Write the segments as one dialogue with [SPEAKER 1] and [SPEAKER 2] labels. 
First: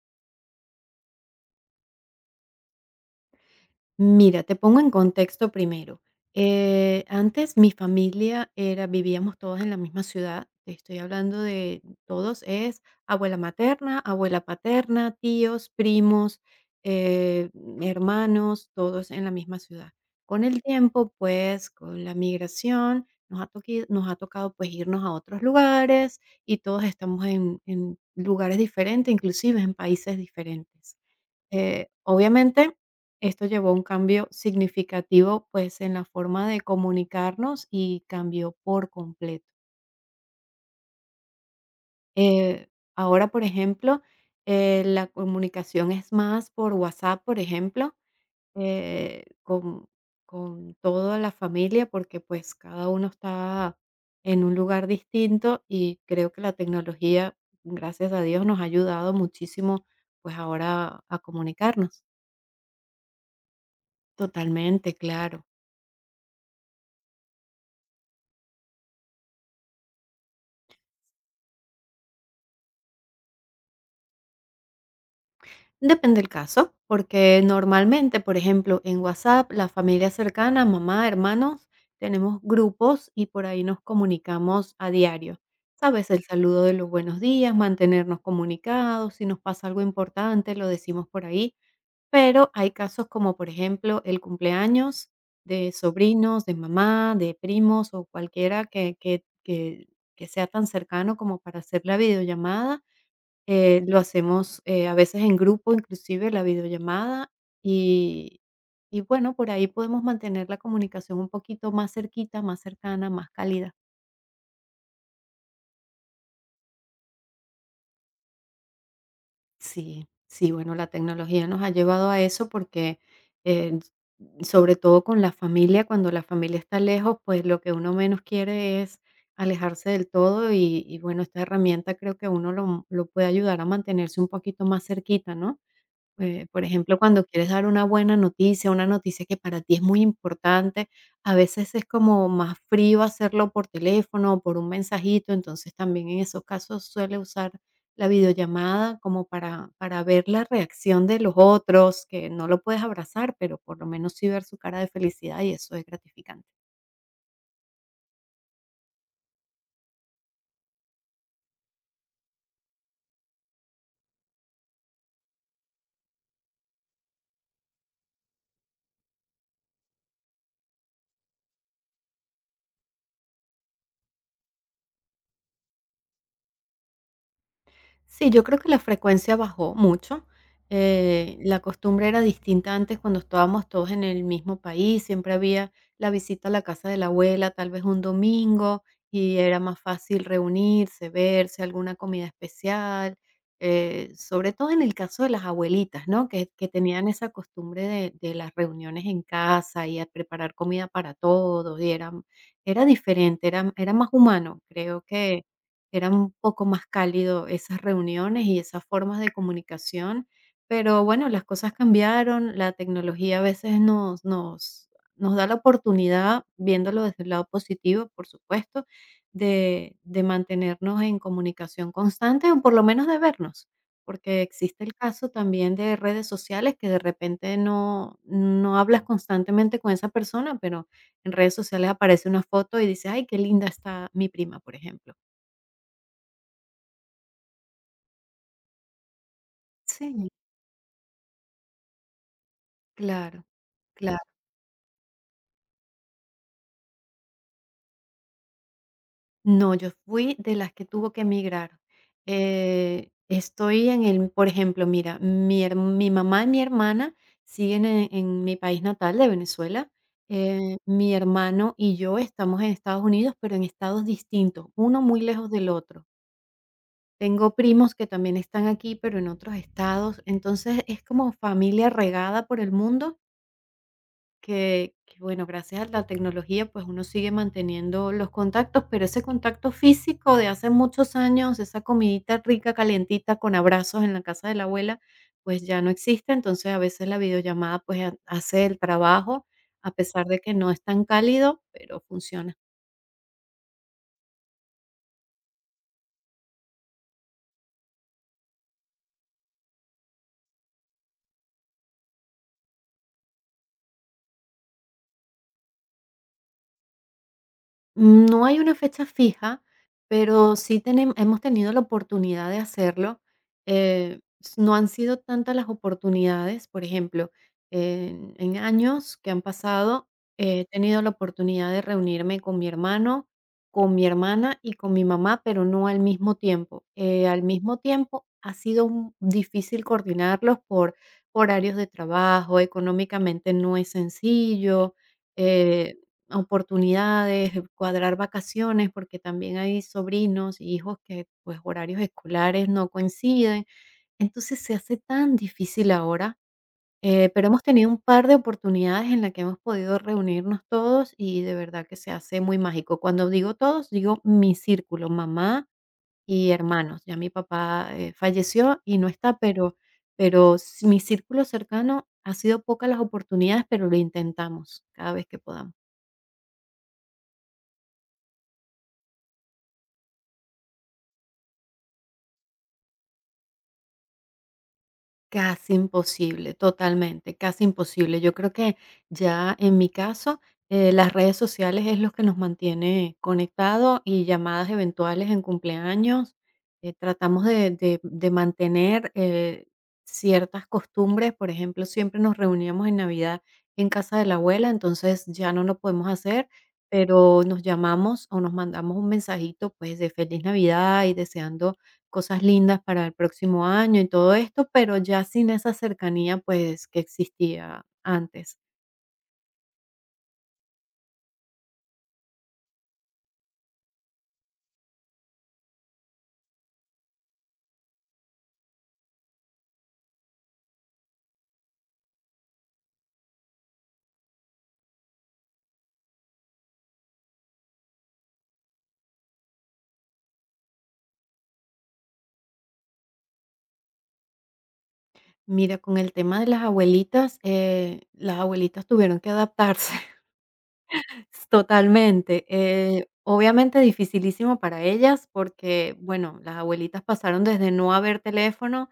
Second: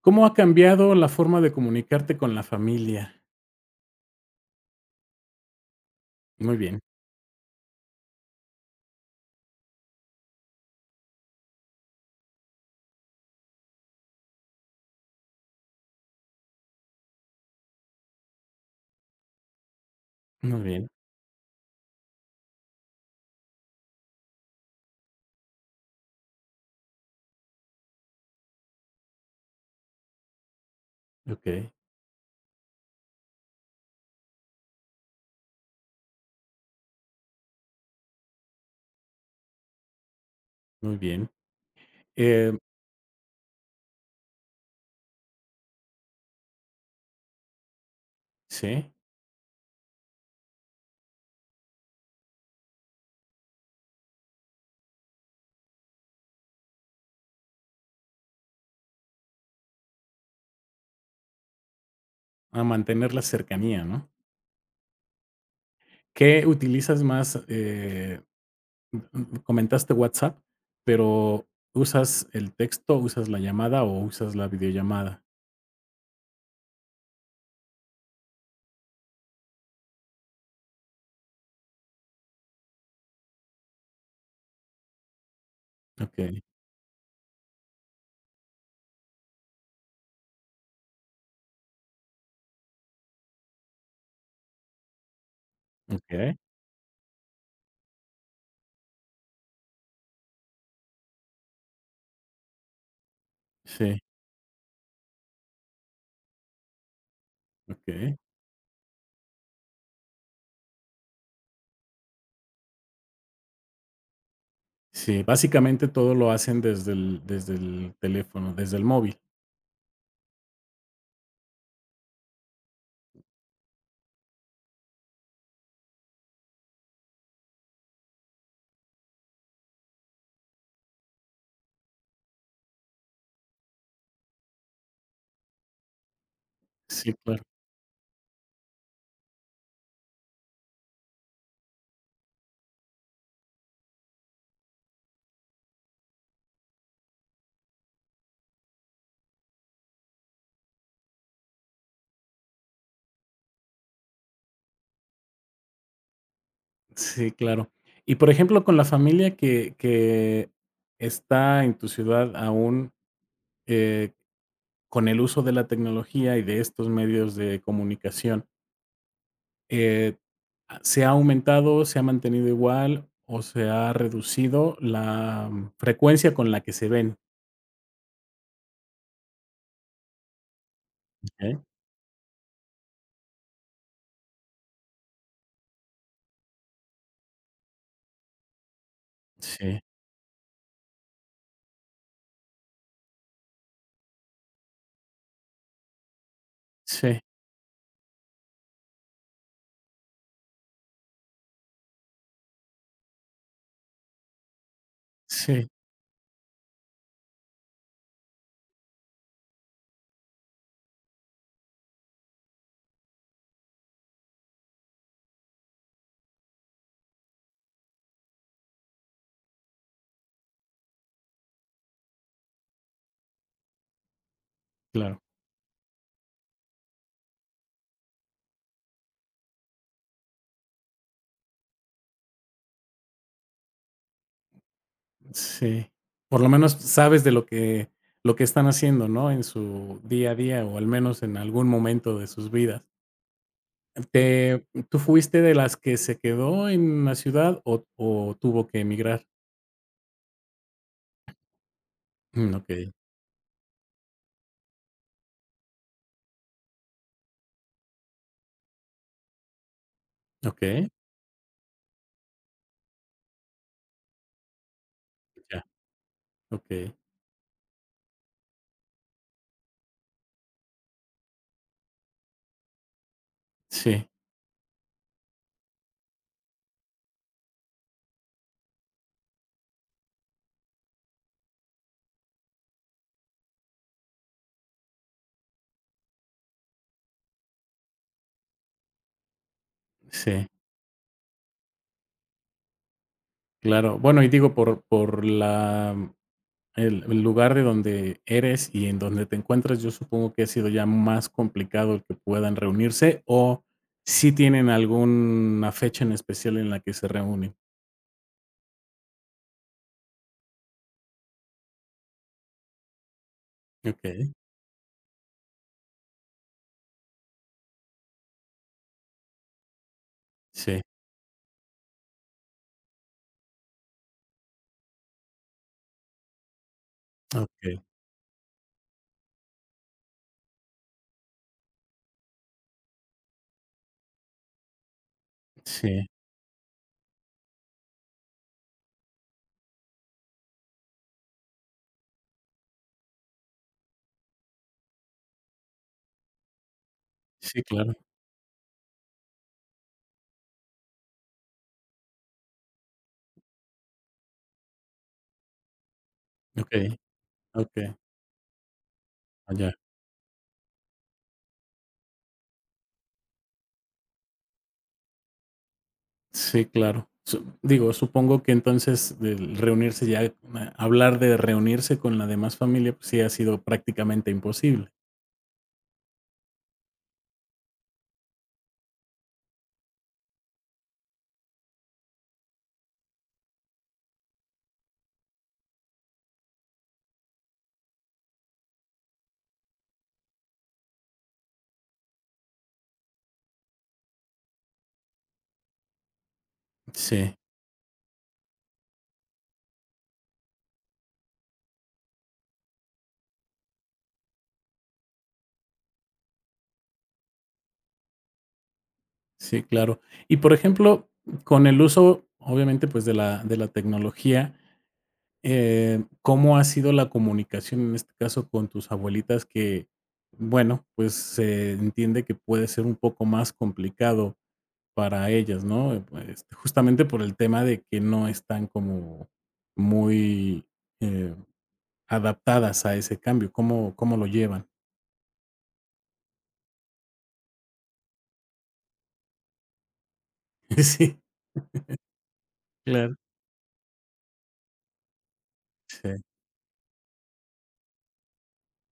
[SPEAKER 1] ¿Cómo ha cambiado la forma de comunicarte con la familia?
[SPEAKER 2] Mira, te pongo en contexto primero.
[SPEAKER 1] Muy bien,
[SPEAKER 2] Antes mi familia era vivíamos todos en la misma ciudad. Te estoy hablando de todos, es abuela materna, abuela paterna, tíos, primos, eh, hermanos, todos en la misma ciudad. Con
[SPEAKER 1] muy
[SPEAKER 2] el
[SPEAKER 1] bien,
[SPEAKER 2] tiempo, pues, con la migración, nos ha tocado, pues, irnos a otros lugares y todos estamos en lugares diferentes, inclusive en países diferentes.
[SPEAKER 1] okey,
[SPEAKER 2] Obviamente, esto llevó a un cambio significativo, pues, en la forma de comunicarnos, y cambió por completo.
[SPEAKER 1] muy bien. Eh,
[SPEAKER 2] Eh, Ahora, por ejemplo, la comunicación es más por WhatsApp, por ejemplo,
[SPEAKER 1] sí,
[SPEAKER 2] con toda la familia, porque, pues, cada uno está en un lugar distinto, y creo que la tecnología, gracias a Dios, nos ha ayudado muchísimo, pues, ahora a comunicarnos.
[SPEAKER 1] a mantener la cercanía, ¿no?
[SPEAKER 2] Totalmente, claro.
[SPEAKER 1] ¿Qué utilizas más? Comentaste WhatsApp, pero ¿usas el texto, usas la llamada o usas la videollamada?
[SPEAKER 2] Depende el caso, porque normalmente, por ejemplo, en WhatsApp, la familia cercana, mamá, hermanos, tenemos grupos y por ahí nos comunicamos a diario. Sabes, el
[SPEAKER 1] Okey,
[SPEAKER 2] saludo de los buenos días, mantenernos comunicados, si nos pasa algo importante, lo decimos por ahí, pero hay casos como, por ejemplo, el cumpleaños de
[SPEAKER 1] okey,
[SPEAKER 2] sobrinos, de mamá, de primos o cualquiera que sea tan cercano como para hacer la videollamada, lo
[SPEAKER 1] sí,
[SPEAKER 2] hacemos, a veces en grupo, inclusive la videollamada,
[SPEAKER 1] okey.
[SPEAKER 2] y y bueno, por ahí podemos mantener la comunicación un poquito más cerquita, más cercana, más cálida.
[SPEAKER 1] Sí, básicamente todo lo hacen desde el teléfono, desde el móvil.
[SPEAKER 2] Sí, sí, bueno, la tecnología nos ha llevado a eso porque, eh, sobre todo con la familia, cuando la familia está lejos, pues lo que uno menos quiere es alejarse del todo, y bueno, esta herramienta creo que uno lo puede ayudar a mantenerse un poquito más cerquita, ¿no? Por ejemplo,
[SPEAKER 1] Sí,
[SPEAKER 2] cuando
[SPEAKER 1] claro.
[SPEAKER 2] quieres dar una buena noticia, una noticia que para ti es muy importante, a veces es como más frío hacerlo por teléfono o por un mensajito, entonces también en esos casos suele usar la videollamada como para ver la reacción de los otros, que no lo puedes abrazar, pero por lo menos sí ver su cara de felicidad, y eso es gratificante.
[SPEAKER 1] Sí, claro. Y por ejemplo, con la familia que está en tu ciudad aún, eh, con el uso de la tecnología y de estos medios de comunicación, eh, ¿se ha aumentado, se ha mantenido igual o se ha reducido la frecuencia con la que se ven?
[SPEAKER 2] Sí, yo creo que la frecuencia bajó mucho.
[SPEAKER 1] Okey.
[SPEAKER 2] La costumbre era distinta antes, cuando estábamos todos en el mismo país, siempre había la visita a la casa de la abuela, tal vez un domingo, y era más
[SPEAKER 1] Sí,
[SPEAKER 2] fácil reunirse, verse, alguna comida especial, sobre todo en el caso de las abuelitas, ¿no? Que tenían
[SPEAKER 1] sí,
[SPEAKER 2] esa costumbre de las reuniones en casa y a preparar comida para todos, y era, era diferente, era, más humano. Creo que
[SPEAKER 1] sí,
[SPEAKER 2] era un poco más cálido esas reuniones y esas formas de comunicación, pero bueno, las cosas cambiaron, la tecnología a veces nos da la oportunidad, viéndolo desde el lado positivo, por supuesto, de mantenernos en comunicación constante, o por lo menos de vernos, porque existe el
[SPEAKER 1] claro,
[SPEAKER 2] caso también de redes sociales que de repente no hablas constantemente con esa persona, pero en redes sociales aparece una foto y dices: "Ay, qué linda está mi prima", por ejemplo.
[SPEAKER 1] sí. Por lo menos sabes de lo que están haciendo, ¿no? En su
[SPEAKER 2] Sí.
[SPEAKER 1] día a día, o al menos en algún momento de sus vidas.
[SPEAKER 2] Claro, claro.
[SPEAKER 1] Te ¿Tú fuiste de las que se quedó en la ciudad o tuvo que emigrar?
[SPEAKER 2] No, yo fui de las que tuvo que emigrar.
[SPEAKER 1] Mm, okey,
[SPEAKER 2] Estoy en el, por ejemplo, mira, mi mamá y mi hermana siguen en mi país natal de Venezuela.
[SPEAKER 1] okey,
[SPEAKER 2] Mi hermano y yo estamos en Estados Unidos, pero en estados distintos, uno muy lejos
[SPEAKER 1] ya,
[SPEAKER 2] del otro.
[SPEAKER 1] okey.
[SPEAKER 2] Tengo primos que también están aquí, pero en otros estados. Entonces es como familia regada por el mundo
[SPEAKER 1] Sí,
[SPEAKER 2] que, bueno, gracias a la tecnología, pues, uno sigue manteniendo los contactos, pero ese contacto físico de hace muchos años, esa comidita rica, calientita, con abrazos en la casa de la abuela, pues, ya no existe. Entonces, a veces la videollamada, pues, ha hace el trabajo, a pesar de
[SPEAKER 1] sí,
[SPEAKER 2] que no es tan cálido, pero funciona.
[SPEAKER 1] claro. Bueno, y digo, por la el lugar de donde eres y en donde te encuentras, yo supongo que ha sido ya más complicado el que puedan reunirse, ¿o si tienen alguna fecha en especial en la que se reúnen?
[SPEAKER 2] No hay una fecha fija, pero sí tenem hemos tenido la oportunidad de hacerlo.
[SPEAKER 1] Okey,
[SPEAKER 2] S No han sido tantas las oportunidades. Por ejemplo, en años que han pasado, he
[SPEAKER 1] sí,
[SPEAKER 2] tenido la oportunidad de reunirme con mi hermano, con mi hermana y con mi mamá, pero no al mismo tiempo. Al mismo
[SPEAKER 1] okey,
[SPEAKER 2] tiempo ha sido un difícil coordinarlos por horarios de trabajo, económicamente no es sencillo, eh
[SPEAKER 1] sí,
[SPEAKER 2] oportunidades, de cuadrar vacaciones, porque también hay sobrinos y hijos que, pues, horarios escolares no coinciden. Entonces, se hace tan difícil ahora, pero
[SPEAKER 1] sí,
[SPEAKER 2] hemos tenido
[SPEAKER 1] claro,
[SPEAKER 2] un par de oportunidades en las que hemos podido reunirnos todos, y de verdad que se hace muy mágico. Cuando digo todos, digo mi círculo, mamá y
[SPEAKER 1] okey,
[SPEAKER 2] hermanos. Ya mi
[SPEAKER 1] okey,
[SPEAKER 2] papá, falleció y no está,
[SPEAKER 1] allá.
[SPEAKER 2] pero s mi círculo cercano, ha sido pocas las oportunidades, pero lo intentamos cada vez que podamos.
[SPEAKER 1] Sí, claro. Digo, supongo que entonces el reunirse ya, hablar de reunirse con la demás familia, pues sí ha sido prácticamente imposible.
[SPEAKER 2] Casi imposible, totalmente, casi imposible. Yo creo que ya en mi caso, las redes sociales es lo que nos mantiene conectados, y llamadas eventuales en cumpleaños. Tratamos de mantener ciertas costumbres. Por ejemplo, siempre nos reuníamos en Navidad en casa de la abuela, entonces ya no lo podemos hacer,
[SPEAKER 1] Sí,
[SPEAKER 2] pero nos llamamos o nos mandamos un mensajito, pues, de feliz Navidad y deseando cosas lindas para el próximo año y todo esto, pero ya sin esa cercanía, pues, que existía antes.
[SPEAKER 1] sí, claro. Y por ejemplo, con el uso, obviamente, pues de la tecnología, ¿cómo ha sido la comunicación en este caso con tus abuelitas que, bueno, pues se entiende que puede ser un poco más complicado para ellas, ¿no? Pues justamente por el tema de que no están como muy, eh, adaptadas a ese cambio, ¿cómo lo llevan?
[SPEAKER 2] Mira, con el tema de las abuelitas tuvieron que adaptarse.
[SPEAKER 1] Sí,
[SPEAKER 2] Totalmente.
[SPEAKER 1] claro,
[SPEAKER 2] Obviamente dificilísimo para ellas porque,
[SPEAKER 1] sí,
[SPEAKER 2] bueno, las abuelitas pasaron desde no haber teléfono,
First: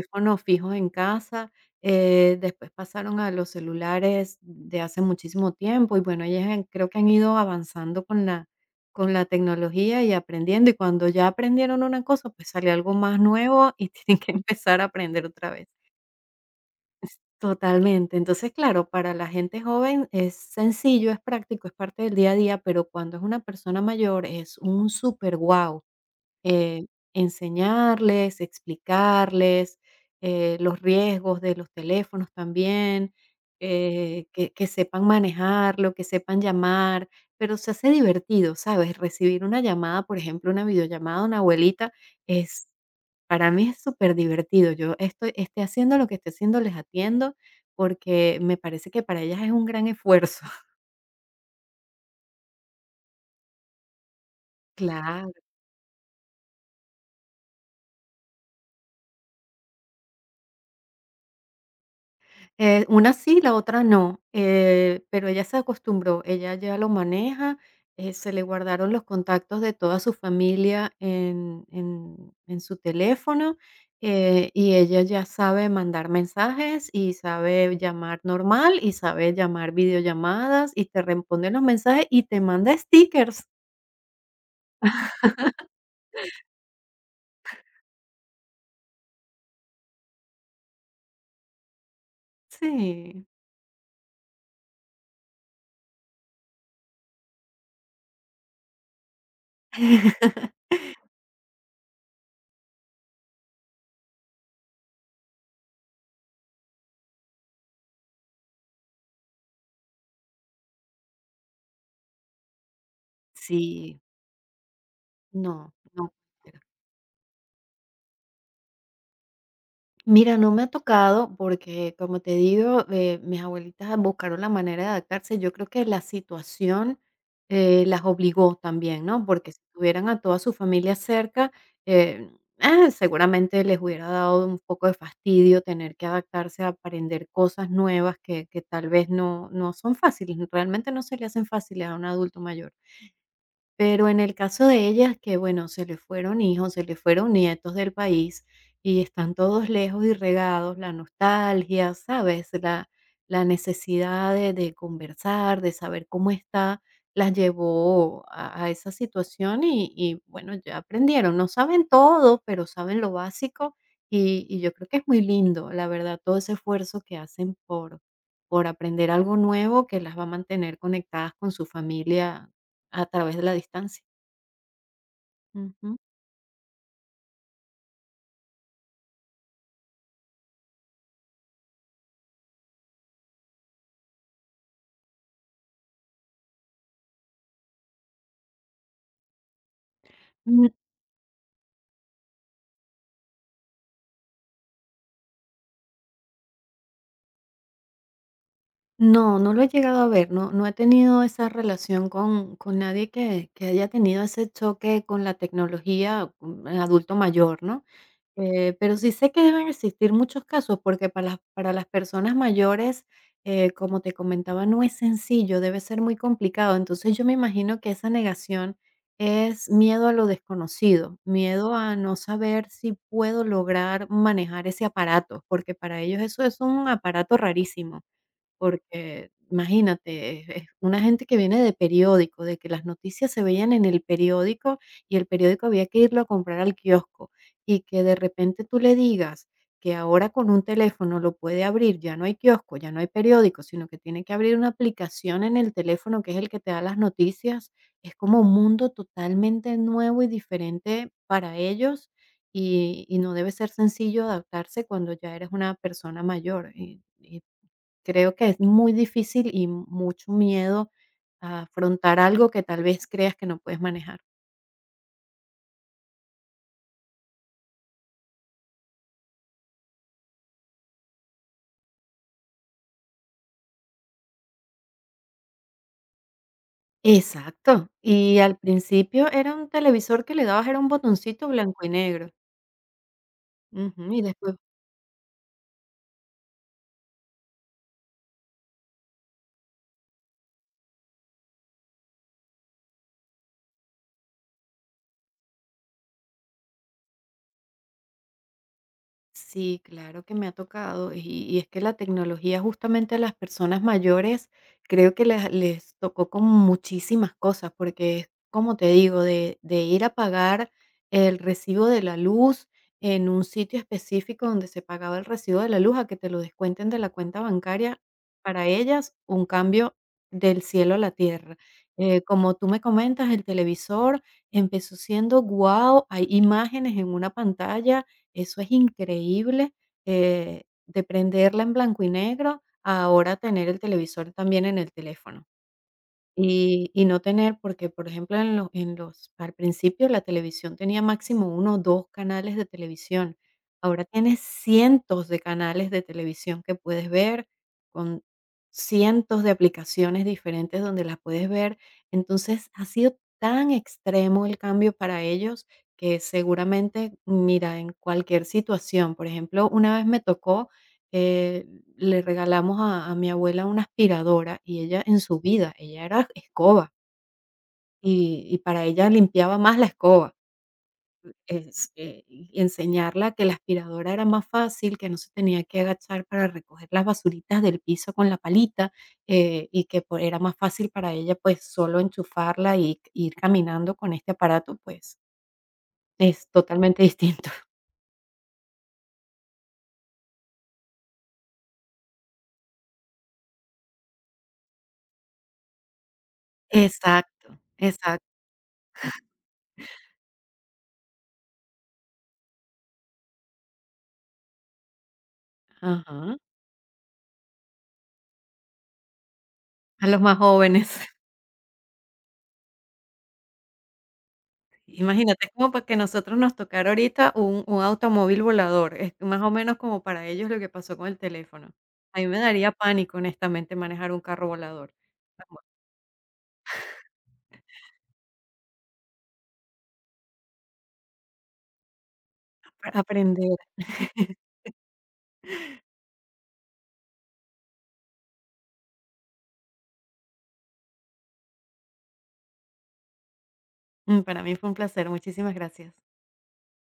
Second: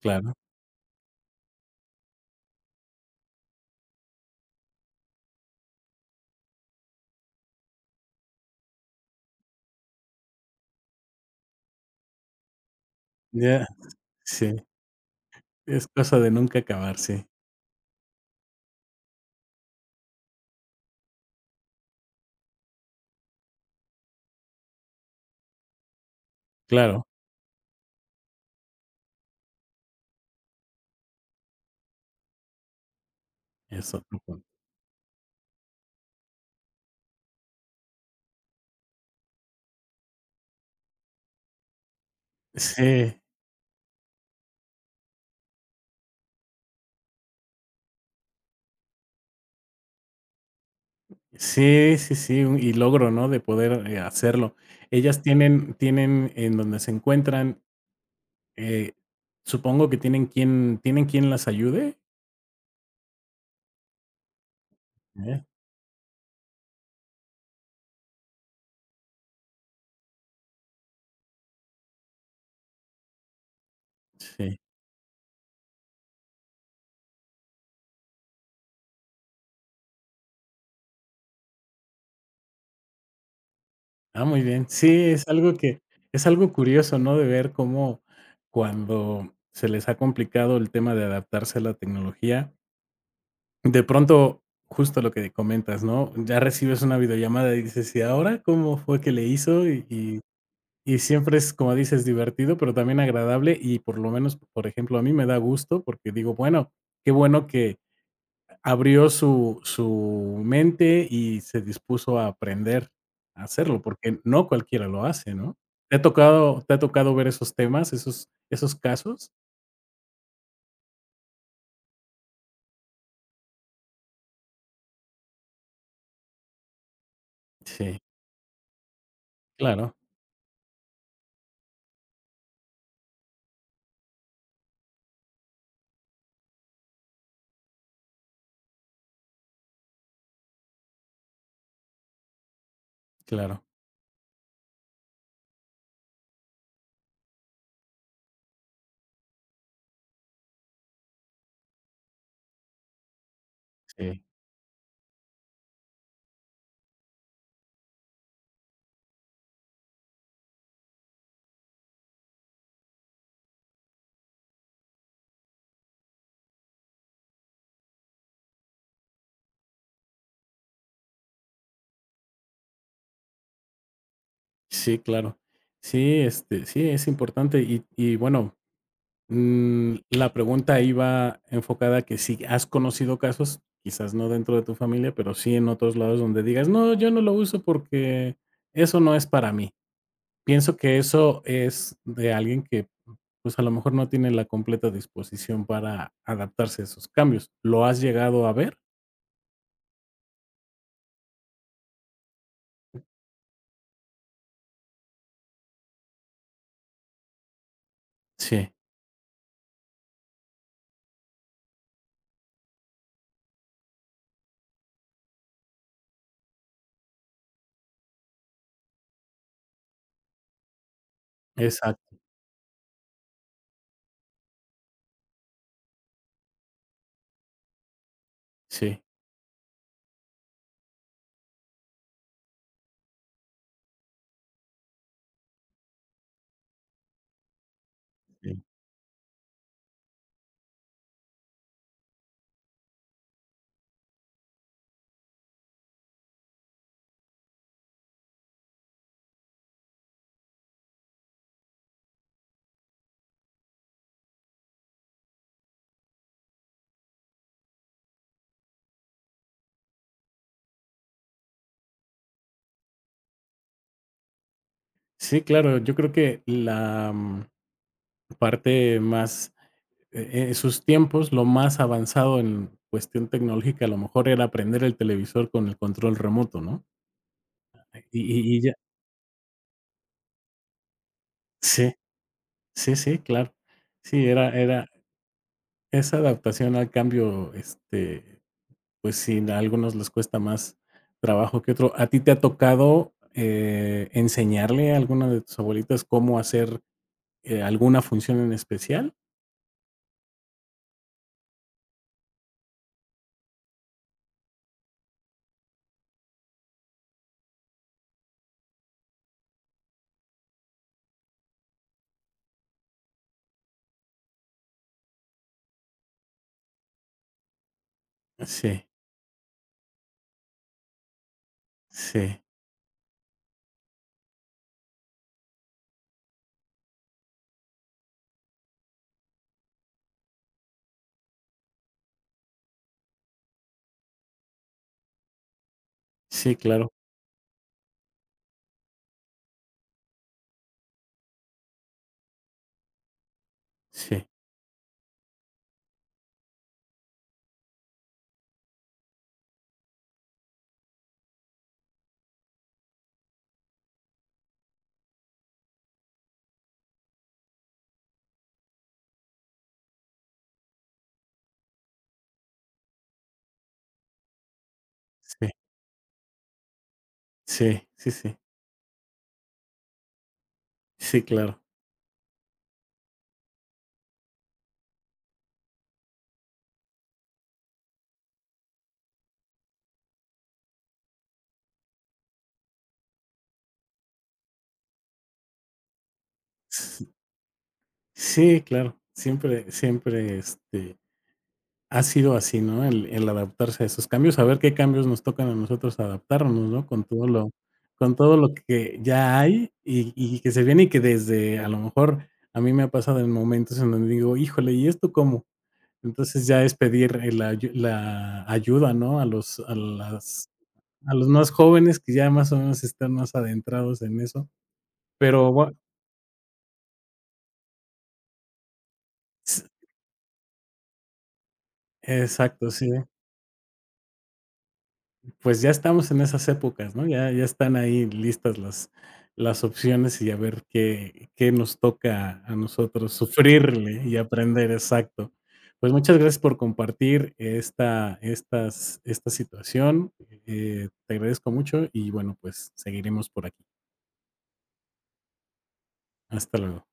[SPEAKER 1] claro,
[SPEAKER 2] fijos en casa, después pasaron a los celulares de hace muchísimo tiempo, y bueno, ellas creo que han ido avanzando con la tecnología y aprendiendo, y cuando ya aprendieron una cosa, pues sale algo más
[SPEAKER 1] ya,
[SPEAKER 2] nuevo y tienen que
[SPEAKER 1] sí,
[SPEAKER 2] empezar a aprender otra vez.
[SPEAKER 1] es cosa de nunca acabar, sí,
[SPEAKER 2] Totalmente. Entonces, claro, para la gente joven es sencillo, es práctico, es parte del día a día, pero cuando es una persona mayor es un súper guau. eh,
[SPEAKER 1] claro,
[SPEAKER 2] Enseñarles, explicarles los riesgos de los teléfonos también,
[SPEAKER 1] es otro punto.
[SPEAKER 2] que sepan manejarlo, que sepan llamar. Pero se hace divertido, ¿sabes? Recibir una llamada, por ejemplo, una videollamada de una abuelita,
[SPEAKER 1] Sí,
[SPEAKER 2] para mí es súper divertido. Yo estoy esté haciendo lo que esté haciendo, les atiendo, porque me parece que para ellas es un gran esfuerzo.
[SPEAKER 1] sí, sí, sí, un y logro, ¿no? De poder, hacerlo. Ellas
[SPEAKER 2] Claro.
[SPEAKER 1] tienen tienen en donde se encuentran, eh, supongo que ¿tienen quien las ayude?
[SPEAKER 2] Una sí, la otra no, pero ella
[SPEAKER 1] Eh,
[SPEAKER 2] se acostumbró, ella ya lo maneja, se le guardaron los contactos de toda su familia en en su teléfono,
[SPEAKER 1] sí.
[SPEAKER 2] y ella ya sabe mandar mensajes, y sabe llamar normal, y sabe llamar videollamadas, y te responde los mensajes y te manda stickers.
[SPEAKER 1] Ah, muy bien. Sí, es algo curioso, ¿no? De ver cómo cuando se les ha complicado el tema de adaptarse a la tecnología,
[SPEAKER 2] Sí.
[SPEAKER 1] de pronto, justo lo que comentas, ¿no? Ya recibes una videollamada y dices: ¿y ahora cómo fue que le hizo? Y siempre es, como dices, divertido, pero también agradable y por lo menos, por ejemplo, a mí me da gusto porque digo, bueno, qué bueno, abrió su mente y se dispuso a aprender a hacerlo,
[SPEAKER 2] Sí,
[SPEAKER 1] porque no cualquiera lo hace, ¿no?
[SPEAKER 2] no,
[SPEAKER 1] ¿Te ha
[SPEAKER 2] no.
[SPEAKER 1] tocado te ha tocado ver esos temas, esos casos?
[SPEAKER 2] Mira, no me ha tocado porque, como te digo, mis abuelitas buscaron la manera de adaptarse. Yo creo que la situación
[SPEAKER 1] Sí,
[SPEAKER 2] las obligó también, ¿no? Porque si
[SPEAKER 1] claro,
[SPEAKER 2] tuvieran a toda su familia cerca, eh, seguramente les hubiera dado un poco de fastidio tener que adaptarse a aprender cosas nuevas que tal vez no son fáciles, realmente no se le hacen fáciles a un adulto mayor.
[SPEAKER 1] claro.
[SPEAKER 2] Pero en el caso de ellas, que bueno, se les fueron hijos, se les fueron nietos del país, y están todos lejos y regados, la nostalgia, ¿sabes? La
[SPEAKER 1] Sí,
[SPEAKER 2] necesidad de conversar, de saber cómo está, las llevó a, esa situación, bueno, ya aprendieron. No saben todo, pero saben lo básico, y yo creo que es muy lindo, la verdad, todo ese esfuerzo que hacen por aprender algo nuevo que las va a mantener conectadas con su familia a través de la distancia.
[SPEAKER 1] sí, claro.
[SPEAKER 2] Ujú.
[SPEAKER 1] Sí, este, sí, es importante y bueno, la pregunta iba enfocada a que si has conocido casos, quizás no dentro de tu familia, pero sí en otros lados donde digas: "No, yo no lo uso porque eso no es para mí".
[SPEAKER 2] Mm,
[SPEAKER 1] Pienso que eso es de alguien que pues a lo mejor no tiene la completa disposición para adaptarse a esos cambios, ¿lo has llegado a ver?
[SPEAKER 2] No, no lo he llegado a ver, no, no he tenido esa relación con nadie que haya tenido ese choque con la tecnología, un adulto mayor, ¿no?
[SPEAKER 1] Sí.
[SPEAKER 2] Pero sí sé que deben existir muchos casos, porque para las, para las personas mayores, como te comentaba, no es sencillo, debe ser muy complicado. Entonces, yo me imagino que esa negación es miedo a lo desconocido, miedo a no
[SPEAKER 1] Exacto,
[SPEAKER 2] saber si puedo lograr manejar ese aparato, porque para ellos eso es un aparato rarísimo.
[SPEAKER 1] sí,
[SPEAKER 2] Porque imagínate, es una gente que viene de periódico, de que las noticias se veían en el periódico, y el periódico había que irlo a comprar al kiosco, y que de
[SPEAKER 1] sí.
[SPEAKER 2] repente tú le digas que ahora con un teléfono lo puede abrir, ya no hay kiosco, ya no hay periódico, sino que tiene que abrir una aplicación en el teléfono que es el que te da las noticias. Es como un mundo totalmente nuevo y diferente para ellos, y no debe ser sencillo adaptarse cuando ya eres una persona mayor, y creo que es muy difícil, y mucho miedo a afrontar algo que tal vez creas que no puedes manejar.
[SPEAKER 1] Sí, claro, yo creo que la, parte más, en sus tiempos, lo más avanzado en cuestión tecnológica, a lo mejor era aprender el televisor con el control remoto, ¿no?
[SPEAKER 2] Exacto.
[SPEAKER 1] Y
[SPEAKER 2] Y al
[SPEAKER 1] y ya
[SPEAKER 2] principio era un televisor que le dabas, era un botoncito blanco y
[SPEAKER 1] sí,
[SPEAKER 2] negro.
[SPEAKER 1] sí, sí, claro.
[SPEAKER 2] Ujú, y
[SPEAKER 1] Sí, era
[SPEAKER 2] después.
[SPEAKER 1] era esa adaptación al cambio, este, pues sí, a algunos les cuesta más trabajo que otro. ¿A ti te ha tocado, enseñarle a alguna de tus abuelitas cómo hacer, alguna función en especial?
[SPEAKER 2] Sí, claro que me ha tocado. Y es que la tecnología justamente a las personas mayores creo que les tocó con muchísimas cosas, porque es como te digo, de ir a pagar el recibo de la luz en un sitio específico donde se pagaba el recibo de la luz, a que te lo descuenten de la cuenta bancaria, para
[SPEAKER 1] Sí,
[SPEAKER 2] ellas un cambio del cielo a la tierra.
[SPEAKER 1] sí,
[SPEAKER 2] Como tú me comentas, el televisor empezó siendo wow, hay imágenes en una pantalla, eso es increíble, de prenderla en blanco y negro a ahora tener el televisor también en el teléfono.
[SPEAKER 1] sí,
[SPEAKER 2] Y
[SPEAKER 1] claro.
[SPEAKER 2] y no tener, porque, por ejemplo, en los al principio la televisión tenía máximo uno o 2 canales de televisión. Ahora
[SPEAKER 1] Sí,
[SPEAKER 2] tienes cientos de canales de televisión que puedes ver, con cientos de aplicaciones diferentes donde las puedes ver. Entonces, ha sido tan extremo el cambio para ellos que seguramente, mira, en cualquier situación, por ejemplo, una vez me tocó, eh, le regalamos a mi abuela una aspiradora, y ella en su
[SPEAKER 1] sí,
[SPEAKER 2] vida, ella era escoba,
[SPEAKER 1] sí, sí, sí,
[SPEAKER 2] y para ella limpiaba más la escoba.
[SPEAKER 1] sí, claro.
[SPEAKER 2] Y enseñarla que la aspiradora era más fácil, que no se tenía que agachar para recoger las basuritas del piso con la palita, y que, pues, era más fácil para ella, pues, solo enchufarla y ir caminando con este aparato, pues es totalmente
[SPEAKER 1] S
[SPEAKER 2] distinto.
[SPEAKER 1] Sí, claro. Siempre siempre, este, ha sido así, ¿no? El adaptarse a esos cambios, a ver qué cambios nos tocan a nosotros adaptarnos, ¿no?
[SPEAKER 2] Exacto,
[SPEAKER 1] Con
[SPEAKER 2] exacto.
[SPEAKER 1] todo lo que ya hay y que se viene y que desde a lo mejor a mí me ha pasado en momentos en donde digo: "Híjole, ¿y esto cómo?".
[SPEAKER 2] Ajá.
[SPEAKER 1] Entonces ya es pedir el ayu la ayuda, ¿no?
[SPEAKER 2] A los más jóvenes.
[SPEAKER 1] A los más jóvenes que ya más o menos están más adentrados en eso,
[SPEAKER 2] Imagínate,
[SPEAKER 1] pero
[SPEAKER 2] es como
[SPEAKER 1] bue
[SPEAKER 2] para que nosotros nos tocara ahorita un automóvil volador, es más o menos como para ellos lo que pasó con el teléfono. A mí me daría
[SPEAKER 1] exacto, sí.
[SPEAKER 2] pánico, honestamente, manejar un carro volador. Pero
[SPEAKER 1] Pues
[SPEAKER 2] bueno,
[SPEAKER 1] ya estamos en esas épocas, ¿no? Ya están ahí listas las opciones y a ver qué qué nos toca a nosotros
[SPEAKER 2] aprender.
[SPEAKER 1] sufrirle y aprender, exacto. Pues muchas gracias por compartir esta situación, te agradezco mucho y bueno, pues seguiremos por aquí.
[SPEAKER 2] Para mí fue un placer, muchísimas gracias.
[SPEAKER 1] Hasta luego.